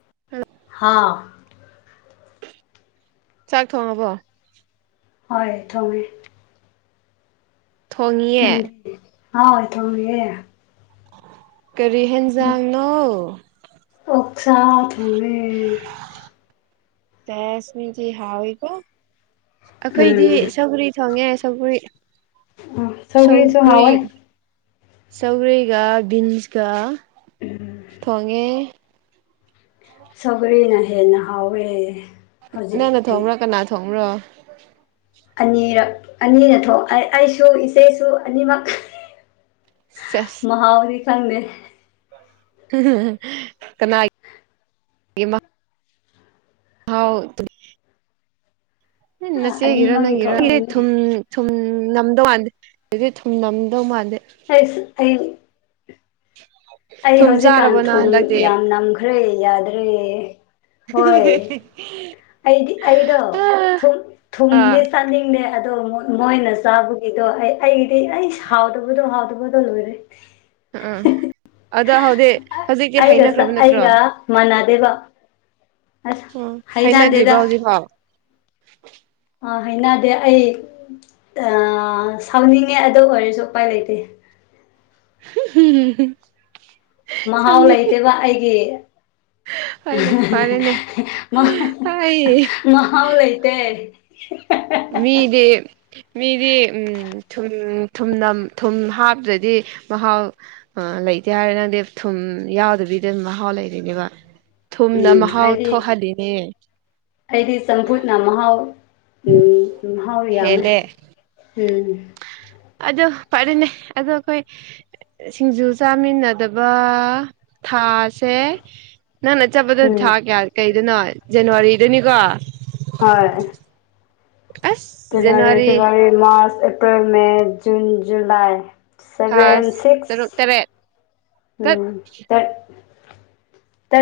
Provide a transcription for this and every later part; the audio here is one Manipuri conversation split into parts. [unintelligible] ꯍꯥꯥꯎ ꯆꯥꯛ ꯊꯣꯡꯉꯕꯣ ꯍꯣꯏ ꯊꫭꯡꯔꯤ ꯊꯣꯡꯉꯤꯌꯦ ꯅꯪꯗꯤ ꯍꫭꯏ ꯊ‌ꯣꯡꯉꯤꯌ‌ꯦ ꯀꯔꯤ ꯍꯦꯟꯖꯥꯡꯅꯣ ꯑꯣꯛꯁꯥ ꯊꯣꯡꯉꯦ ꯁꯦꯁ ꯃꯤꯗꯤ ꯍꯥꯎꯏꯀꯣ ꯑꯩꯈꯣꯏꯗꯤ ꯎꯝ ꯁꯧꯒ꯭ꯔꯤ ꯊꯣꯡꯉꯦ ꯁꯧꯒ꯭ꯔꯤ ꯎꯝ ꯁꯧꯒ꯭ꯔꯤꯁꯨ ꯁꯧꯒ꯭ꯔꯤ ꯍꯥꯎꯋꯦ ꯁꯧꯒ꯭ꯔꯤꯒ ꯕꯤꯟꯁꯀ ꯊꯣꯡꯉꯦ ꯁꯧꯒ꯭ꯔꯤꯅ ꯍꯦꯅ ꯍꯥꯎꯋꯦ ꯅꯪꯅ ꯍꯧꯖꯤꯛꯇꯤ ꯊꯣꯡꯕ꯭ꯔꯣ ꯀꯅꯥ ꯊꯣꯡꯕ꯭ꯔꯣ ꯑꯅꯤꯔꯛ ꯑꯅꯤꯅ ꯊꯣꯛ ꯑꯩꯁꯨ ꯏꯆꯦꯁꯨ ꯑꯅꯤꯃꯛ ꯁꯦꯁ ꯃꯍꯥꯎꯗꯤ ꯈꯪꯗꯦ [unintelligible] ꯍꯥꯎ [unintelligible] ꯑꯅꯤꯃꯛꯒꯤ ꯊꯨꯝ ꯊꯣꯛꯂꯝꯒꯅꯤ ꯊꯨꯝ ꯅꯝꯗꯧ ꯃꯥꯟꯗꯦ [unintelligible] ꯊꯨꯝ ꯅꯝꯗꯧ ꯃꯥꯟꯗꯦ ꯑꯩꯁ ꯑꯩ [inaudible] ꯑꯩ ꯍꯧꯖꯤꯛꯀꯥꯟ ꯆꯥꯔꯕꯣ ꯅꯪ ꯊꯨꯝ ꯍꯟꯗꯛꯇꯤ ꯌꯥꯝ ꯅꯝꯈ꯭ꯔꯦ ꯌꯥꯗ꯭ꯔꯦ ꯍꯣꯏ ꯑꯩꯗꯤ ꯑꯩꯗꯣ ꯑꯥ ꯊꯨꯝ ꯊꯨꯝꯗꯤ ꯆꯥꯅꯤꯡꯗꯦ ꯑꯗꯣ ꯃꯣꯏꯅ ꯆꯥꯕꯒꯤꯗꯣ ꯑꯩ ꯑꯩꯒꯤꯗꯤ ꯑꯩ ꯍꯥꯎꯗꯕꯗꯣ ꯍꯥꯎꯗꯕꯗꯣ ꯂꯣꯏꯔꯦ ꯑꯗ ꯍꯧꯖꯤꯛ ꯍꯧꯖꯤꯛꯇꯤ ꯑꯩꯒ ꯆ ꯍꯩꯅꯈ꯭ꯔꯕ ꯅꯠꯇ꯭ꯔꯣ ꯑꯩꯒ ꯃꯥꯟꯅꯗꯦꯕ ꯑꯁ ꯎꯝ ꯍꯩꯅꯗꯦꯗ ꯍꯥꯏꯅꯗ꯭ꯔꯤꯕ ꯍꯧꯖꯤꯛꯐꯥꯎ ꯑ ꯍꯥꯏꯅꯗꯦ ꯑꯩ ꯁꯥꯎꯅꯤꯡꯉꯦ ꯑꯗꯨ ꯑꯣꯏꯔꯁꯨ ꯎꯄꯥꯏ ꯂꯩꯇꯦ [unintelligible] ꯃꯍꯥꯎ ꯁꯝꯅꯤ ꯂꯩꯇꯦꯕ ꯑꯩꯒꯤ ꯍꯣꯏꯅꯦ ꯐꯔꯦꯅꯦ ꯑꯩ [unintelligible] ꯃꯍꯥꯎ ꯂꯩꯇꯦ [unintelligible] ꯃꯤꯗꯤ ꯃꯤꯗꯤ ꯎꯝ ꯊꯨꯝ ꯊꯨꯝꯅꯝ ꯊꯨꯝ ꯍꯥꯞꯇ꯭ꯔꯗꯤ ꯃꯍꯥꯎ ꯑ ꯂꯩꯇꯦ ꯍꯥꯏꯔꯅꯗꯤ ꯊꯨꯝ ꯌꯥꯎꯗꯕꯤꯗ ꯑꯗꯨꯝ ꯃꯍꯥꯎ ꯂꯩꯔꯤꯅꯦꯕ ꯊꯨꯝꯅ ꯎꯝ ꯃꯍꯥꯎ ꯍꯥꯏꯗꯤ ꯊꯣꯛꯍꯜꯂꯤꯅꯦ ꯑꯩꯗꯤ ꯆꯝꯐꯨꯠꯅ ꯃꯍꯥꯎ ꯎꯝ ꯃꯍꯥꯎ ꯌꯥꯝꯃꯦ ꯍꯦꯜꯂꯦ ꯎꯝ ꯑꯗꯨ ꯐꯔꯦꯅꯦ ꯑꯗꯣ ꯑꯩꯈꯣꯏ ꯁꯤꯡꯖꯨ ꯆꯥꯃꯤꯟꯅꯗꯕ ꯊꯥꯁꯦ ꯅꯪꯅ ꯆꯠꯄꯗ ꯎꯝ ꯊꯥ ꯀꯌꯥ ꯀꯩꯗꯅꯣ ꯖꯅꯋꯥꯔꯤꯗꯅꯤꯀꯣ ꯍꯣꯏ January February March April May June July ꯊꯥ ꯁꯚꯦꯟ ꯇꯔꯨꯛ ꯁꯤꯛꯁ ꯇꯔꯦꯠ ꯇꯠ ꯎꯝ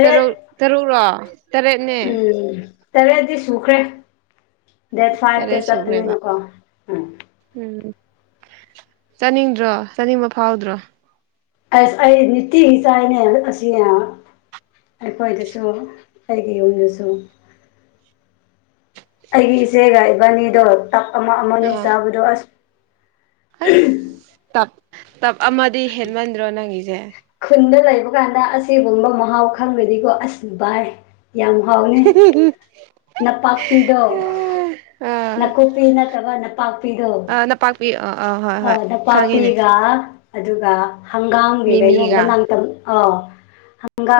ꯇꯔꯨꯛ ꯇꯔꯨꯛꯔꯣ ꯇꯔꯦꯠꯅꯦ ꯎꯝ ꯇꯔꯦꯠꯗꯤ ꯁꯨꯈ꯭ꯔꯦ ꯗꯦꯠ ꯐꯥꯏꯐ ꯇ ꯇꯔꯦꯠ ꯁꯨꯈ꯭ꯔꯦꯕ ꯆꯠꯄꯅꯤꯅꯀꯣ ꯎꯝ ꯎꯝ ꯆꯥꯅꯤꯡꯗ꯭ꯔꯣ ꯆꯥꯅꯤꯡꯕ ꯐꯥꯎꯗ꯭ꯔꯣ ꯑꯥ ꯑꯩꯗꯤ ꯅꯨꯇꯤꯒꯤ ꯆꯥꯏꯅꯦ ꯑꯁꯤ ꯑꯩꯈꯣꯏꯗꯁꯨ ꯑꯩꯒꯤ ꯌꯨꯝꯗꯁꯨ [inaudible] ꯑꯩꯒꯤ ꯏꯆꯦꯒ ꯏꯕꯥꯅꯤꯗꯣ ꯇꯞ ꯑꯃ ꯑꯃꯅꯤ ꯑꯣ ꯆꯥꯕꯗꯣ ꯑꯁ ꯑꯁ ꯇꯞ ꯇꯞ ꯑꯃꯗꯤ ꯍꯦꯟꯃꯟꯗ꯭ꯔꯣ ꯅꯪꯒꯤꯁꯦ ꯈꯨꯟꯗ ꯂꯩꯕ ꯀꯥꯟꯗ ꯑꯁꯤꯒꯨꯝꯕ ꯃꯍꯥꯎ ꯈꯪꯒ꯭ꯔꯥꯗꯤꯀꯣ ꯑꯁ ꯕꯥꯏ ꯌꯥꯝ ꯍꯥꯎꯋꯦ ꯅꯄꯥꯛꯄꯤꯗꯣ ꯑꯥ ꯅꯥꯀꯨꯞꯄꯤ ꯅꯠꯇꯕ ꯅꯄꯥꯛꯄꯤꯗꯣ ꯑꯥ ꯅꯄꯥꯛꯄꯤ ꯑꯥ ꯑꯥ ꯍꯣꯏ ꯍꯣꯏ ꯍꯣꯢ ꯈꯪꯉꯤꯅꯦ ꯅꯄꯥꯛꯄꯤꯒ ꯑꯗꯨꯒ ꯍꯪꯒꯥꯝꯒꯤ ꯀꯩꯅꯣꯝꯗ ꯃꯤꯃꯤꯒ ꯅꯥꯡꯇꯝ ꯑꯥꯎ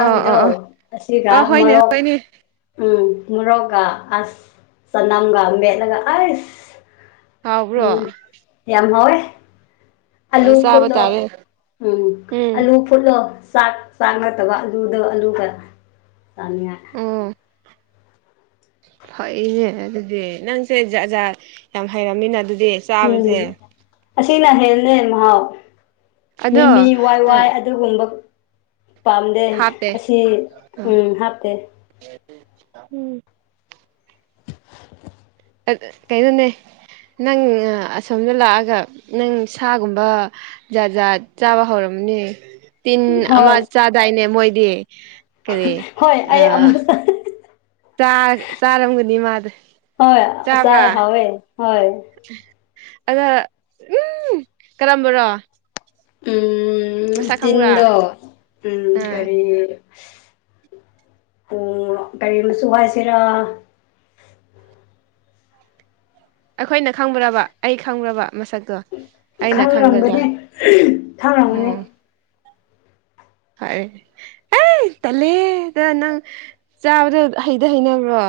ꯑꯥ ꯑꯥ ꯑꯥ ꯑꯁꯤꯒ ꯑꯥ ꯍꯣꯏꯅꯦ ꯃꯣꯔꯣꯛ ꯍꯣꯏꯅꯦ ꯎꯝ ꯃꯣꯔꯣꯛꯒ ꯑꯁ ꯆꯥꯅꯝꯒ ꯃꯦꯠꯂꯒ ꯑꯩꯁ ꯍꯥꯎꯕ꯭ꯔꯣ ꯎꯝ ꯌꯥꯝ ꯍꯥꯎꯋꯦ ꯑꯩ ꯑꯂꯨ ꯆꯥꯕ ꯐꯨꯠꯂꯣ ꯇꯥꯔꯦ ꯎꯝ ꯎꯝ ꯑꯂꯨ ꯐꯨꯠꯂꯣ ꯆꯥꯛ ꯆꯥꯡ ꯅꯠꯇꯕ ꯑꯂꯨꯗꯣ ꯑꯂꯨꯒ ꯆꯥꯅꯤꯡꯉꯥꯏ ꯑꯣ ꯐꯩꯍ‌ꯦ ꯑꯗꯨꯗꯤ ꯅꯪꯁꯦ ꯖꯥꯠ ꯖꯥꯠ ꯌꯥꯝ ꯍꯩꯔꯝꯃꯤꯅ ꯑꯗꯨꯗꯤ ꯆꯥꯕꯁꯦ ꯎꯝ ꯑꯁꯤꯅ ꯍꯦꯟꯕꯅꯦ ꯃꯍꯥꯎ ꯑꯗꯣ ꯃꯤꯃꯤ ꯋꯥꯏ ꯋꯥꯏ ꯑꯁꯤꯒꯨꯝꯕ ꯄꯥꯝꯗꯦ ꯍꯥꯞꯄꯦ ꯑꯁꯤ ꯍꯥꯞꯇꯦ ꯎꯝ ꯀꯩꯅꯣꯅꯦ ꯅꯪ ꯑꯁꯣꯝꯗ ꯂꯥꯛꯑꯒ ꯅꯪ ꯁꯥꯒꯨꯝꯕ ꯖꯥꯠ ꯖꯥꯠ ꯆꯥꯕ ꯍꯧꯔꯝꯅꯤ ꯇꯤꯟ ꯑꯃ ꯍꯣꯏ ꯆꯥꯗꯥꯏꯅꯦ ꯃꯣꯏꯗꯤ ꯀꯔꯤ ꯍꯣꯏ ꯑꯩ ꯑꯥ ꯑꯃꯨꯛ ꯆꯥ ꯆꯥꯔꯝꯒꯅꯤ ꯃꯥꯗꯤ ꯍꯣꯏ ꯆꯥꯏ ꯍꯥꯎꯋꯦ ꯍꯣꯏ꯫ ꯑꯗ ꯎꯝ ꯀꯔꯝꯕꯔ‌ꯣ ꯎꯝ ꯈꯪꯕ꯭ꯔꯥ ꯇꯤꯟꯗꯣ ꯎꯝ ꯑꯥ ꯀꯔꯤ ꯎ ꯀꯔꯤ ꯃꯆꯨ ꯍꯥꯏꯁꯤꯔꯥ ꯑꯈꯣꯏꯅ ꯈꯪꯕ꯭ꯔꯕ ꯑꯩ ꯈꯪꯕ꯭ꯔꯕ ꯃꯁꯛ? ꯑꯩꯅ ꯈꯪꯒꯗ꯭ꯔꯥ ꯈꯪꯔꯝꯒꯅꯤ ꯈꯪꯔꯝꯒꯅꯤ ꯎꯝ꯫ ꯍꯥꯏ ꯑꯦ ꯇꯜꯂꯦꯗ ꯅꯪ ꯆꯥꯕꯗꯨ ꯍꯩꯗꯤ ꯍꯩꯅꯕ꯭ꯔꯣ?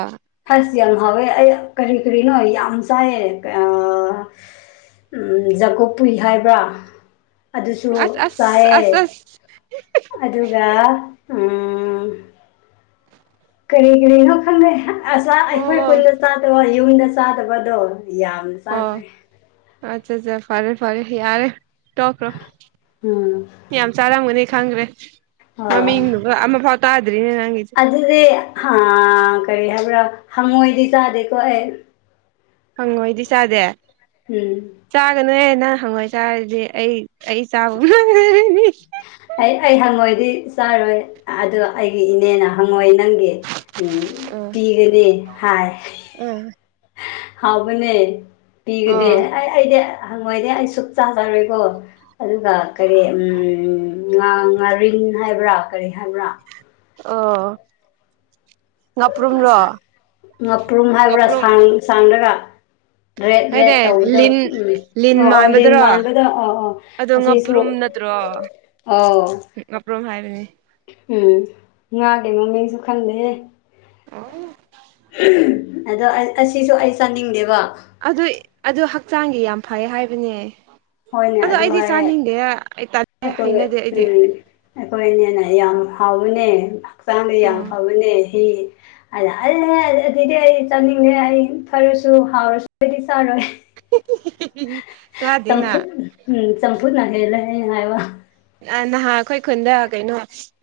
ꯑꯁ ꯌꯥꯝ ꯍꯥꯎꯋꯦ ꯑꯩ ꯀꯔꯤ ꯀꯔꯤꯅꯣ ꯌꯥꯝ ꯆꯥꯏꯌꯦ ꯑ ꯎꯝ ꯖꯥꯒꯣꯞꯄꯨꯏ ꯍꯥꯏꯕ꯭ꯔꯥ ꯑꯗꯨꯁꯨ ꯑꯁ ꯑꯁ ꯆꯥꯏꯌꯦ ꯑꯁ ꯑꯁ ꯑꯗꯨꯒ ꯎꯝ ꯀꯔꯤ ꯀꯔꯤꯅꯣ ꯈꯪꯗꯦ ꯑꯁ ꯑꯣ ꯑꯩꯈꯣꯏ ꯈꯨꯟꯗ ꯆꯥꯗꯕ ꯌꯨꯝꯗ ꯆꯥꯗꯕꯗꯣ ꯌꯥꯝ ꯑꯣ ꯑꯠꯆꯥ ꯑꯠꯆꯥ ꯐꯔꯦ ꯐꯔꯦ ꯌꯥꯔꯦ꯫ ꯇꯣꯛꯈ꯭ꯔꯣ ꯎꯝ ꯌꯥꯝ ꯆꯥꯔꯝꯒꯅꯤ ꯈꯪꯒ꯭ꯔꯦ꯫ ꯑꯣ ꯃꯃꯤꯡꯗꯨꯒ ꯑꯃ ꯐꯥꯎ ꯇꯥꯗ꯭ꯔꯤꯅꯦ ꯅꯪꯒꯤꯖꯦ ꯫ ꯑꯗꯨꯗꯤ ꯍꯥ ꯀꯔꯤ ꯍꯥꯏꯕ꯭ꯔꯥ ꯍꯪꯉꯣꯏꯗꯤ ꯆꯥꯗꯦꯀꯣ ꯑꯩ꯫ ꯍꯪꯉꯣꯏꯗꯤ ꯆꯥꯗꯦ ꯎꯝ ꯆꯥꯒꯅꯣꯍꯦ ꯅꯪ ꯍꯪꯉꯣꯏ ꯆꯥꯔꯗꯤ ꯑꯩ ꯑꯩ ꯆꯥꯕ ꯑꯩ ꯑꯩ ꯍꯪꯉꯣꯏꯗꯤ ꯆꯥꯔꯣꯏ ꯑꯗꯨ ꯑꯩꯒꯤ ꯏꯅꯦꯅ ꯍꯪꯉꯣꯏ ꯅꯪꯒꯤ ꯄꯤꯒꯅꯤ ꯍꯥꯏ ꯎꯝ ꯍꯥꯕꯅꯦ ꯄꯤꯒꯗꯤ ꯑꯣ ꯑꯩꯗꯤ ꯍꯪꯉꯣꯏꯗꯤ ꯑꯩ ꯁꯨꯛ ꯆꯥꯖꯔꯣꯏꯀꯣ ꯑꯗꯨꯒ ꯀꯔꯤ ꯉꯥ ꯉꯥꯔꯤꯟ ꯍꯥꯏꯕ꯭ꯔꯥ ꯀꯔꯤ ꯍꯥꯏꯕ꯭ꯔꯥ ꯑꯣ ꯉꯥꯄ꯭ꯔꯨꯝꯔꯣ ꯉꯥꯄ꯭ꯔꯨꯝ ꯍꯥꯏꯕ꯭ꯔꯥ ꯉꯥꯄ꯭ꯔꯨꯝ ꯁꯥꯡꯂꯒ ꯔꯦꯠ ꯔꯦꯠ ꯍꯥꯏꯅꯦ ꯇꯧꯕꯗ ꯂꯤꯟ ꯎꯝ ꯑꯣ ꯑꯣ ꯂꯤꯟ ꯃꯥꯟꯕꯗ ꯑꯣ ꯑ ꯑꯗꯨ ꯉꯥꯄ꯭ꯔꯨꯝ ꯅꯠꯇ꯭ꯔꯣ ꯑꯣ ꯉꯥꯄ꯭ꯔꯨꯝ ꯍꯥꯏꯕꯅꯤ ꯎꯝ ꯉꯥꯗꯤ ꯃꯃꯤꯡꯁꯨ ꯈꯪꯗꯦꯍ‌ꯦ ꯑ‌ꯣ ꯑꯗꯣ ꯑꯁꯤꯁꯨ ꯑꯩ ꯆꯥꯅꯤꯡꯗꯦꯕ ꯑꯗꯨ ꯑꯗꯨ ꯍꯛꯆꯥꯡꯒꯤ ꯌꯥꯝ ꯐꯩ ꯍꯥꯏꯕꯅꯦ ꯍꯣꯏꯅꯦ ꯑꯗꯣ ꯑꯗꯨ ꯑꯩꯗꯤ ꯍꯥꯏꯌꯦ ꯆꯥꯅꯤꯡꯗꯦ ꯑꯩ ꯍꯩꯅꯗꯦ ꯑꯩꯗꯤ ꯑꯩꯈꯣꯏ ꯑꯅꯦꯅ ꯌꯥꯝ ꯍꯥꯎꯕꯅꯦ ꯍꯛꯆꯥꯡꯗ ꯌꯥꯝ ꯎꯝ ꯐꯕꯅꯦ ꯍꯤ ꯑꯩꯅ ꯑꯜ ꯑꯗꯨꯗꯤ ꯑꯩ ꯆꯥꯅꯤꯡꯗ‌ꯦ ꯑꯩ ꯐꯔꯁꯨ ꯍꯥꯎꯔꯁꯨ ꯑꯩꯗꯤ ꯆꯥꯔꯣꯏ [unintelligible] ꯆꯥꯗꯦꯅ ꯆꯝꯐꯨꯠ ꯎꯝ ꯆꯝꯐꯨꯠꯅ ꯍꯦꯜꯂꯦ ꯍꯥꯏꯕ ꯅꯍꯥꯟ ꯑꯩꯈꯣꯏ ꯈꯨꯟꯗ ꯀꯩꯅꯣ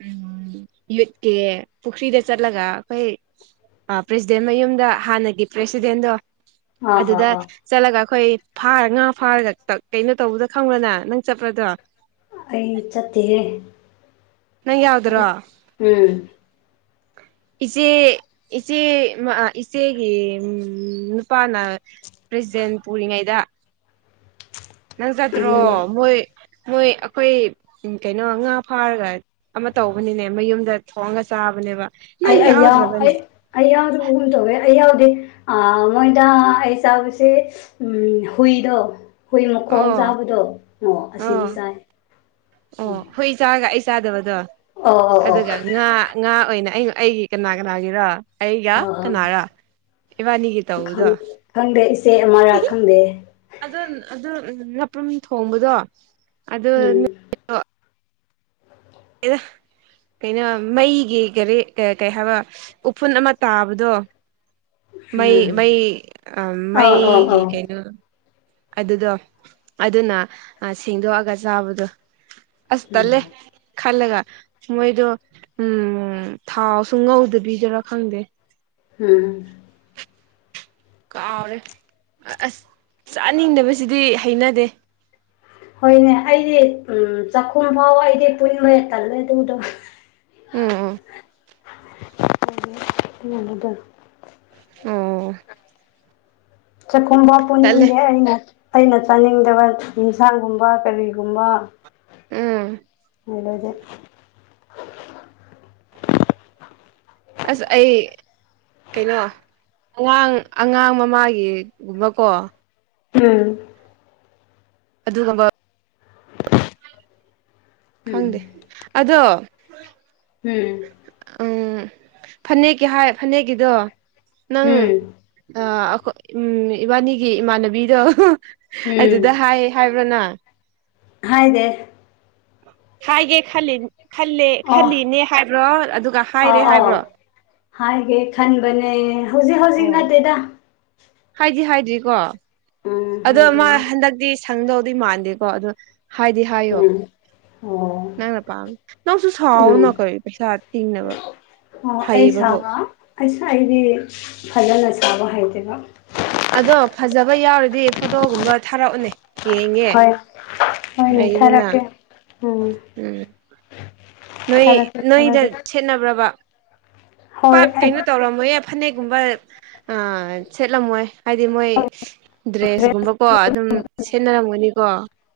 ꯎꯝ ꯌꯨꯠꯀꯦ ꯄꯨꯈ꯭ꯔꯤꯗ ꯆꯠꯂꯒ ꯑꯩꯈꯣꯏ ꯄ꯭ꯔꯦꯁꯤꯗꯦꯟ ꯃꯌꯨꯝꯗ ꯍꯥꯟꯅꯒꯤ ꯄ꯭ꯔꯦꯁꯤꯗꯦꯟꯗꯣ ꯑꯥ ꯑꯥ ꯑꯗꯨꯗ ꯑꯥ ꯆꯠꯂꯒ ꯑꯩꯈꯣꯏ ꯐꯥꯔ ꯉꯥ ꯐꯥꯔꯒ ꯀꯩꯅꯣ ꯇꯧꯕꯗ ꯈꯪꯕ꯭ꯔꯥ ꯅꯪ ꯆꯠꯄꯗꯣ ꯑꯩ ꯆꯠꯇꯦ ꯅꯪ ꯌꯥꯎꯗ꯭ꯔꯣ ꯎꯝ ꯏꯆꯦ ꯏꯆꯦ ꯏꯆꯦꯒꯤ ꯅꯨꯄꯥꯅ ꯄ꯭ꯔꯖꯦꯟ ꯄꯨꯔꯤꯉꯩꯗ ꯅꯪ ꯆꯠꯇ꯭ꯔꯣ ꯃꯣꯏ ꯃꯣꯏ ꯑꯩꯈꯣꯏ ꯀꯩꯅꯣ ꯉꯥ ꯐꯥꯔꯒ ꯑꯃ ꯇꯧꯕꯅꯤꯅꯦ ꯃꯌꯨꯝꯗ ꯊꯣꯡꯑꯒ ꯆꯥꯕꯅꯦꯕ ꯅꯪ ꯑꯩ ꯑꯌꯥ ꯑꯩ ꯌꯥꯎꯗ꯭ꯔꯕꯅꯦ ꯑꯩ ꯌꯥꯎꯗꯕꯒꯨꯝ ꯇꯧꯋꯦ ꯑꯩ ꯌꯥꯎꯗꯦ ꯃꯣꯏꯗ ꯑꯩ ꯆꯥꯕꯁꯦ ꯎꯝ ꯍꯨꯗ ꯍꯨꯏ ꯃꯈꯣꯡ ꯑꯣ ꯆꯥꯕꯗꯣ ꯑꯣ ꯑꯁꯤꯗꯤ ꯆꯥꯏ ꯎꯝ ꯍꯈꯣꯏ ꯆꯥꯔꯒ ꯑꯩ ꯆꯥꯗꯕꯗꯣ ꯑꯣ ꯑꯣ ꯑꯣ ꯑꯗꯨꯒ ꯉꯥ ꯉꯥ ꯑꯣꯏꯅ ꯑꯩꯩꯅ ꯑꯩꯒꯤ ꯀꯅꯥ ꯀꯅꯥꯒꯤꯔ ꯑꯩꯒ ꯑꯣ ꯑꯣ ꯀꯅꯥꯔ ꯏꯕꯥꯅꯤꯒꯤ ꯇꯧꯗ ꯈꯪ ꯈꯪꯗꯦ ꯏꯆꯦ ꯑꯃꯔꯛ ꯈꯪꯗꯦ ꯑꯗꯨ ꯑꯗꯨ ꯅꯄ꯭ꯔꯨꯝ ꯊꯣꯡꯕꯗꯣ ꯑꯗꯨ ꯎꯝ ꯑꯦꯗ ꯀꯩꯅꯣ ꯃꯩꯒꯤ ꯀꯔꯤ ꯀꯩ ꯍꯥꯏꯕ ꯎꯐꯨꯟ ꯑꯃ ꯇꯥꯕꯗꯣ ꯃꯩ ꯎꯝ ꯃꯩ ꯑ ꯑꯧ ꯑꯧ ꯃꯩꯒꯤ ꯑꯧ ꯀꯩꯅꯩꯅꯣ ꯑꯗꯨꯗꯣ ꯑꯗꯨꯅ ꯁꯦꯡꯗꯣꯛꯑꯒ ꯆꯥꯕꯗꯣ ꯑꯁꯇ ꯂꯩ ꯎꯝ ꯈꯜꯂꯒ ꯃꯣꯏꯗꯣ ꯎꯝ ꯊꯥꯎꯁꯨ ꯉꯧꯗꯕꯤꯗꯔꯥ ꯈꯪꯗꯦ ꯎꯝ ꯀꯥꯎꯔꯦ ꯑꯁ ꯆꯥꯅꯤꯡꯗꯕꯁꯤꯗꯤ ꯍꯩꯅꯗꯦ ꯍꯣꯏꯅꯦ ꯑꯩꯗꯤ ꯎꯝ ꯆꯥꯛꯈꯨꯝ ꯐꯥꯎ ꯑꯩꯗꯤ ꯄꯨꯟꯕ ꯍꯦ ꯇꯜꯂꯦ ꯑꯗꯨꯗ ꯎꯝ ꯎꯝ [inaudible] ꯑꯣ ꯆ ꯀꯨꯝꯕ ꯇꯂꯦ ꯑꯩꯅ ꯑꯩꯅ ꯆꯥꯅꯤꯡꯗꯕ ꯌꯦꯟꯁꯥꯡꯒꯨꯝꯕ ꯀꯔꯤꯒꯨꯝꯕ ꯎꯝ [unintelligible] ꯑꯁ ꯑꯩ ꯀꯩꯅꯣ ꯑꯉꯥꯡ ꯑꯉꯥꯡ ꯃꯃꯥꯒꯤꯒꯨꯝꯕꯀꯣ ꯎꯝ ꯑꯗꯨ [unintelligible] ꯎꯝ ꯈꯪꯗꯦ ꯑꯗꯣ ꯎꯝ ꯎꯝ ꯐꯅꯦꯛꯀꯤ ꯍꯥꯏ ꯐꯅꯦꯛꯀꯤꯗꯣ ꯅꯪ ꯎꯝ ꯑ ꯑꯩꯈꯣꯏ ꯎꯝ ꯏꯕꯥꯅꯤꯒꯤ ꯏꯃꯥꯟꯅꯕꯤꯗꯣ ꯎꯝ ꯎꯝ ꯑꯗꯨꯗ ꯍꯥꯏꯌꯦ ꯍꯥꯏꯕ꯭ꯔꯥꯅ ꯍꯥꯏꯗꯦ ꯍꯥꯏꯒꯦ ꯈꯂꯤ ꯈꯂꯦ ꯑꯣ ꯈꯜꯂꯤꯅꯦ ꯍꯥꯏꯕ꯭ꯔꯣ ꯑꯗꯨꯒ ꯑꯥꯎ ꯍꯥꯏꯔꯦ ꯑꯥꯎ ꯍꯥꯏꯕ꯭ꯔꯣ ꯍꯥꯏꯒꯦ ꯈꯟꯕꯅꯦ ꯍꯧꯖꯤꯛ ꯍꯧꯖꯤꯛ ꯑꯣ ꯅꯠꯇꯦꯗꯥ ꯍꯥꯏꯗꯤ ꯍꯥꯏꯗ꯭ꯔꯤꯀꯣ ꯎꯝ ꯑꯗꯣ ꯃꯥ ꯍꯥꯏꯗ꯭ꯔꯤ ꯍꯟꯗꯛꯇꯤ ꯁꯪꯗꯧꯗ ꯃꯥꯟꯗꯦꯀꯣ ꯑꯗꯣ ꯍꯥꯏꯗꯤ ꯍꯥꯏꯌꯣ ꯎꯝ ꯑꯣ ꯅꯪꯅ ꯄꯥꯝ ꯅꯪꯁꯨ ꯎꯝ ꯁꯥꯎꯅꯣ ꯀꯧ ꯄꯩꯁꯥ ꯇꯤꯡꯅꯕ ꯑꯣ ꯑꯩ ꯍꯩꯕꯕꯨ ꯁꯥꯕ ꯑꯩ ꯁꯑꯩꯗꯤ ꯐꯖꯅ ꯁꯥꯕ ꯍꯥꯏꯩꯇꯦꯕ ꯑꯗꯣ ꯐꯖꯕ ꯌꯥꯎꯔꯗꯤ ꯐꯣꯇꯣꯒꯨꯝꯕ ꯊꯥꯔꯛꯎꯅꯦ ꯌꯦꯡꯒꯦ ꯍꯣꯏ ꯍꯣꯏꯅꯦ ꯂꯩꯗꯅ ꯊꯥꯔꯛꯀꯦ ꯎꯝ ꯎꯝ ꯅꯣꯏ ꯊꯥꯔꯛꯀꯦ ꯅꯣꯏꯗ ꯊꯥꯔꯛꯀꯦ ꯁꯦꯠꯅꯕ꯭ꯔꯕ ꯍꯣꯏ ꯄꯥꯛ ꯑꯩ ꯀꯩꯅꯣ ꯇꯧꯔꯝꯃꯣꯏꯌꯦ ꯐꯅꯦꯛꯒꯨꯝꯕ ꯑꯥ ꯁꯦꯠꯂꯝꯃꯣꯏ ꯍꯥꯏꯗꯤ ꯃꯣꯏ ꯗ꯭ꯔꯦꯁꯀꯨꯝꯕꯀꯣ ꯑꯗꯨꯝ ꯁꯦꯟꯅꯔꯝꯒꯅꯤꯀꯣ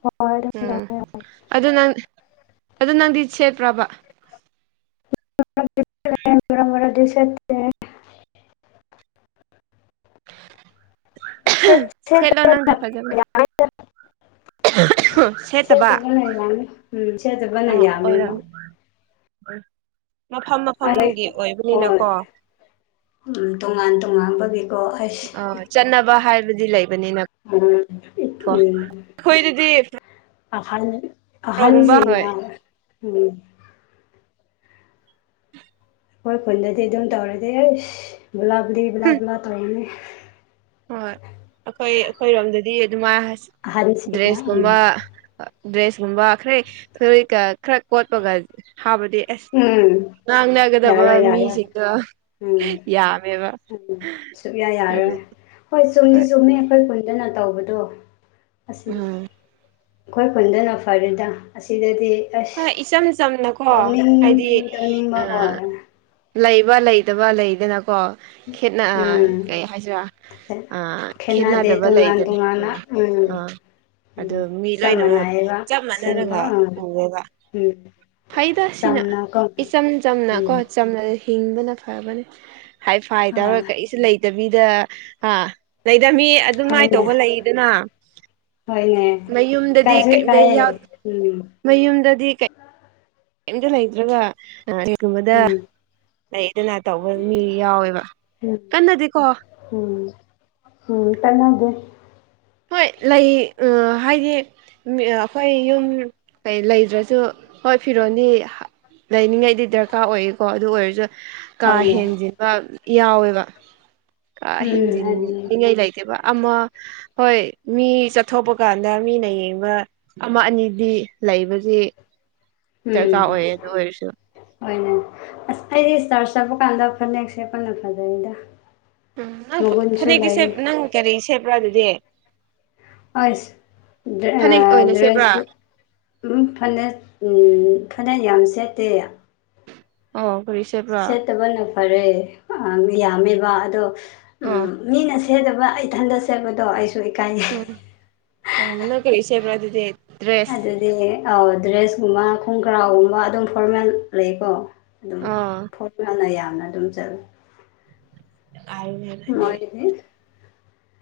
ꯍꯣꯏ ꯑꯗꯨꯝ ꯎꯝ ꯇꯧꯋꯦ ꯑꯗꯨ ꯅꯪ ꯑꯗꯨ ꯅꯪꯗꯤ ꯁꯦꯠꯄ꯭ꯔꯕ [inaudible] [inaudible] [unintelligible] ꯁꯦꯠ ꯁꯦꯠꯂꯣ ꯅꯪꯗꯤ ꯁꯦꯠꯇꯕꯅ ꯐꯖꯅ ꯁꯦꯠꯇꯕ ꯁꯦꯠꯇꯕꯅ ꯌꯥꯝꯃꯤ ꯎꯝ ꯁꯦꯖꯕꯅ ꯑ ꯌꯥꯝꯃꯦꯕ ꯑꯣꯏꯔꯝꯅꯤ ꯃꯐꯝ ꯑꯩ ꯃꯐꯝꯒꯤ ꯍꯣꯏ ꯑꯣꯏꯕꯅꯤꯅꯀꯣ ꯎꯝ ꯇꯣꯉꯥꯟ ꯇꯣꯉꯥꯟꯕꯒꯤꯀꯣ ꯑꯩꯁ ꯑ ꯆꯠꯅꯕ ꯍꯥꯏꯕꯗꯤ ꯂꯩꯕꯅꯤꯅ ꯑꯩꯈꯣꯏꯗꯗꯤ [unintelligible] ꯑꯍꯜ ꯐ꯭ꯔꯣꯛꯒꯨꯝꯕ ꯍꯣꯏ ꯑꯍꯟꯁꯤꯅ ꯎꯝ ꯈꯣꯏ ꯈꯨꯟꯗꯗꯤ ꯑꯗꯨꯝ ꯇꯧꯔꯗꯤ ꯑꯩꯁ ꯕꯂꯥ ꯕꯨꯂꯤ ꯕꯂꯥ ꯕꯂꯥ ꯇꯧꯔꯅꯤ ꯍꯣꯏ ꯑꯩꯈꯣꯏ ꯑꯩꯈꯣꯏꯔꯣꯝꯗꯗꯤ ꯑꯗꯨꯃꯥꯏ ꯑꯍꯟꯁꯤꯡꯅ ꯎꯝ ꯗ꯭ꯔꯦꯁꯀꯨꯝꯕ ꯗ꯭ꯔꯦꯁ ꯀꯨꯝꯕ ꯈꯔ [unintelligible] ꯈꯔ ꯀꯣꯠꯄꯒ ꯍꯥꯕꯗꯤ ꯑꯁ ꯎꯝ ꯉꯥꯡꯅꯒꯗꯕ ꯌꯥꯔꯣꯏ ꯌꯥꯔꯣꯏ ꯃꯤꯁꯤꯡꯗꯣ ꯎꯝ ꯌꯥꯝꯃꯦꯕ ꯁꯨꯛꯌꯥ ꯑꯗꯨ ꯌꯥꯔꯣꯏ ꯍꯣꯏ ꯆꯨꯝꯗꯤ ꯆꯨꯝꯃꯦ ꯑꯩꯈꯣꯏ ꯄꯨꯟꯇꯅ ꯇꯧꯕꯗꯣ ꯑꯁꯤ ꯎꯝ ꯑꯩꯈꯣꯏ ꯈꯨꯟꯗꯅ ꯐꯔꯦꯗ ꯑꯁꯤꯗꯗꯤ ꯑꯁ ꯍꯣꯏ ꯏꯆꯝ ꯆꯝꯅꯀꯣ ꯇꯧꯅꯤꯡ ꯍꯥꯏꯗꯤ ꯇꯧꯅꯤꯡꯕ ꯑ ꯑꯣꯏ ꯂꯩꯕ ꯂꯩꯇꯕ ꯂꯩꯗꯅꯀꯣ ꯈꯦꯠꯅ ꯎꯝ ꯀꯩ ꯍꯥꯏꯁꯤꯔꯥ ꯑꯥ ꯈꯦꯠꯅꯗꯦ ꯈꯦꯠꯅꯗꯕ ꯇꯣꯉꯥꯟ ꯂꯩꯗꯅ ꯇꯣꯉꯥꯟꯅ ꯎꯝ [unintelligible] ꯎꯝ ꯑꯗꯨ ꯃꯤ ꯆꯞ ꯂꯣꯏꯅꯃꯛ ꯃꯥꯟꯅꯩꯌꯦꯕ ꯆꯞ ꯁꯦꯝꯕ ꯃꯥꯟꯅꯔꯒ ꯎꯝ ꯎꯌꯦꯕ ꯎꯝ ꯐꯩꯗ ꯁꯤꯅ ꯆꯝꯅꯀꯣ ꯏꯆꯝ ꯆꯝꯅ ꯀꯣ ꯎꯝ ꯆꯝꯅ ꯍꯤꯡꯗꯅ ꯐꯕꯅꯤ ꯍꯥꯏ ꯐꯥꯏ ꯑ ꯇꯔ ꯀꯔꯤꯁꯨ ꯂꯩꯇꯕꯤꯗ ꯑꯥ ꯂꯩꯗꯃꯤ ꯑꯗꯨꯃꯥꯏ ꯍꯣꯏꯅꯦ ꯇꯧꯕ ꯂꯩꯗꯅ ꯍꯣꯏꯅꯦ ꯃꯌꯨꯝꯗꯗꯤ ꯏꯀꯥꯏꯁꯨ ꯀꯦꯝ ꯏꯀꯥꯏꯌꯦ ꯎꯝ ꯃꯌꯨꯝꯗꯗꯤ ꯀꯝꯇ ꯂꯩꯇ꯭ꯔꯒ ꯀꯔꯤꯒꯨꯝꯕꯗ ꯎꯝ ꯂꯩꯗꯅ ꯇꯧꯕ ꯃꯤ ꯌꯥꯎꯋꯦꯕ ꯎꯝ ꯀꯟꯅꯗꯤꯀꯣ ꯎꯝ ꯎꯝ ꯆꯉꯒꯦ [inaudible] ꯍꯣꯏ ꯂꯩ ꯍꯥꯏꯗꯤ ꯑꯩꯈꯣꯏ ꯌꯨꯝ ꯂꯩꯗ꯭ꯔꯁꯨ ꯍꯣꯏ ꯐꯤꯔꯣꯗꯤ ꯂꯩꯅꯤꯡꯉꯥꯏꯗꯤ ꯗꯔꯀꯥꯔ ꯑꯣꯏꯌꯦꯀꯣ ꯑꯗꯨ ꯑꯣꯏꯔꯁꯨ ꯀꯥ ꯍꯣꯏꯅꯦ ꯍꯦꯟꯖꯤꯟꯕ ꯌꯥꯎꯋꯦꯕ ꯀꯥ ꯎꯝ ꯑꯗꯨꯅꯤ ꯍꯦꯟꯖꯤꯟꯅꯤꯡꯉꯥꯏ ꯂꯩꯇꯦꯕ ꯑꯃ ꯍꯣꯏ ꯃꯤ ꯆꯠꯊꯣꯛꯄ ꯀꯥꯟꯗ ꯃꯤꯅ ꯌꯦꯡꯕ ꯑꯃ ꯑꯅꯤꯗꯤ ꯂꯩꯕꯁꯤ ꯗꯔꯀꯥꯔ ꯑꯣꯏꯌꯦ ꯑꯗꯨ ꯑꯣꯏꯔꯁꯨ ꯎꯝ ꯍꯣꯏꯅꯦ ꯑꯩꯗꯤ ꯆꯥꯔꯖ ꯆꯠꯄ ꯀꯥꯟꯗ ꯐꯅꯦꯛ ꯁꯦꯠꯄꯅ ꯐꯖꯩꯗ ꯎꯝ ꯅꯪ ꯃꯒꯨꯟꯁꯨ ꯐꯅꯦꯛꯇ ꯂꯩ ꯅꯪ ꯀꯔꯤ ꯁꯦꯠꯄ꯭ꯔꯥ ꯑꯗꯨꯗꯤ ꯍꯣꯏ ꯐꯅꯦꯛ ꯑꯣꯏꯅ ꯁꯦꯠꯄ꯭ꯔꯥ ꯗ꯭ꯔꯦꯁ ꯎ ꯐꯅ ꯐꯅꯦꯛ ꯌꯥꯝ ꯁꯦꯠꯇꯦ ꯑꯣ ꯀꯔꯤ ꯁꯦꯠꯄ꯭ꯔꯥ ꯁꯦꯠꯇꯕꯅ ꯐꯔꯦ ꯌꯥꯝꯃꯦꯕ ꯑꯗꯣ ꯑꯣ ꯎꯝ ꯃꯤꯅ ꯁꯦꯠꯇꯕ ꯏꯊꯟꯇ ꯁꯦꯠꯄꯗꯣ ꯑꯩꯁꯨ ꯏꯀꯥꯏ ꯎꯝ ꯑꯣ ꯅꯣꯢ ꯀꯔꯤ ꯁꯦꯠꯕ ꯑꯗꯨꯗꯤ ꯗ꯭ꯔꯦꯁ ꯑꯩ ꯗ꯭ꯔꯦꯁꯀꯨꯝꯕ ꯈꯣꯡꯀꯔꯥꯎꯒꯨꯝꯕ ꯑꯗꯨꯝ ꯐꯣꯔꯃꯦꯜ ꯂꯩꯀꯣ ꯑꯗꯨꯝ ꯑꯥ ꯐꯣꯔꯃꯦꯟꯅ ꯌꯥꯝꯅ ꯑꯗꯨꯝ ꯆꯠꯂꯦ ꯀꯥꯏ [inaudible] ꯍꯣꯏ ꯏꯅꯦ [inaudible]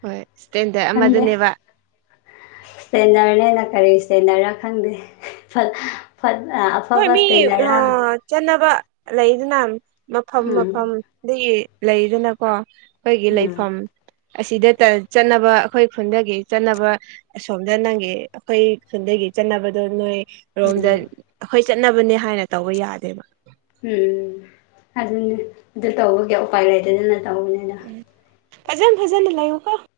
ꯍꯣꯏ ꯏꯁꯇꯦꯟꯗꯔꯠ ꯑꯃꯗꯅꯦꯕ ꯏꯁꯇꯦꯟꯗꯔꯅꯦꯅ ꯀꯔꯤ ꯏꯁꯇꯦꯟꯗꯔꯅꯣ ꯈꯪꯗꯦ ꯍꯣꯏ ꯑꯐꯕ ꯃꯤ ꯏꯁꯇꯦꯟꯗꯔ ꯆꯠꯅꯕ ꯂꯩꯗꯅ ꯃꯐꯝ ꯎꯝ ꯃꯐꯝꯗꯒꯤ ꯂꯩꯗꯅꯀꯣ ꯑꯩꯈꯣꯏꯒꯤ ꯎꯝ ꯂꯩꯐꯝ ꯑꯁꯤꯗ ꯆꯠꯅꯕ ꯑꯩꯈꯣꯏ ꯈꯨꯟꯗꯒꯤ ꯆꯠꯅꯕ ꯑꯁꯣꯝꯗ ꯅꯪꯒꯤ ꯑꯩꯈꯣꯏ ꯈꯨꯗꯒꯤ ꯆꯠꯅꯕꯗꯣ ꯅꯣꯏ ꯎꯝ ꯔꯣꯝꯗ ꯑꯩꯈꯣꯏ ꯆꯠꯅꯕꯅꯦ ꯍꯥꯏꯅ ꯇꯧꯕ ꯌꯥꯗꯦꯕ ꯎꯝ ꯑꯗꯨꯅꯤ ꯑꯗꯨ ꯇꯧꯕꯒꯤ ꯎꯄꯥꯏ ꯂꯩꯇꯗꯅ ꯇꯧꯕꯅꯤꯗ ꯐꯖꯅ ꯐꯖꯅ ꯂꯩꯌꯨꯒꯣ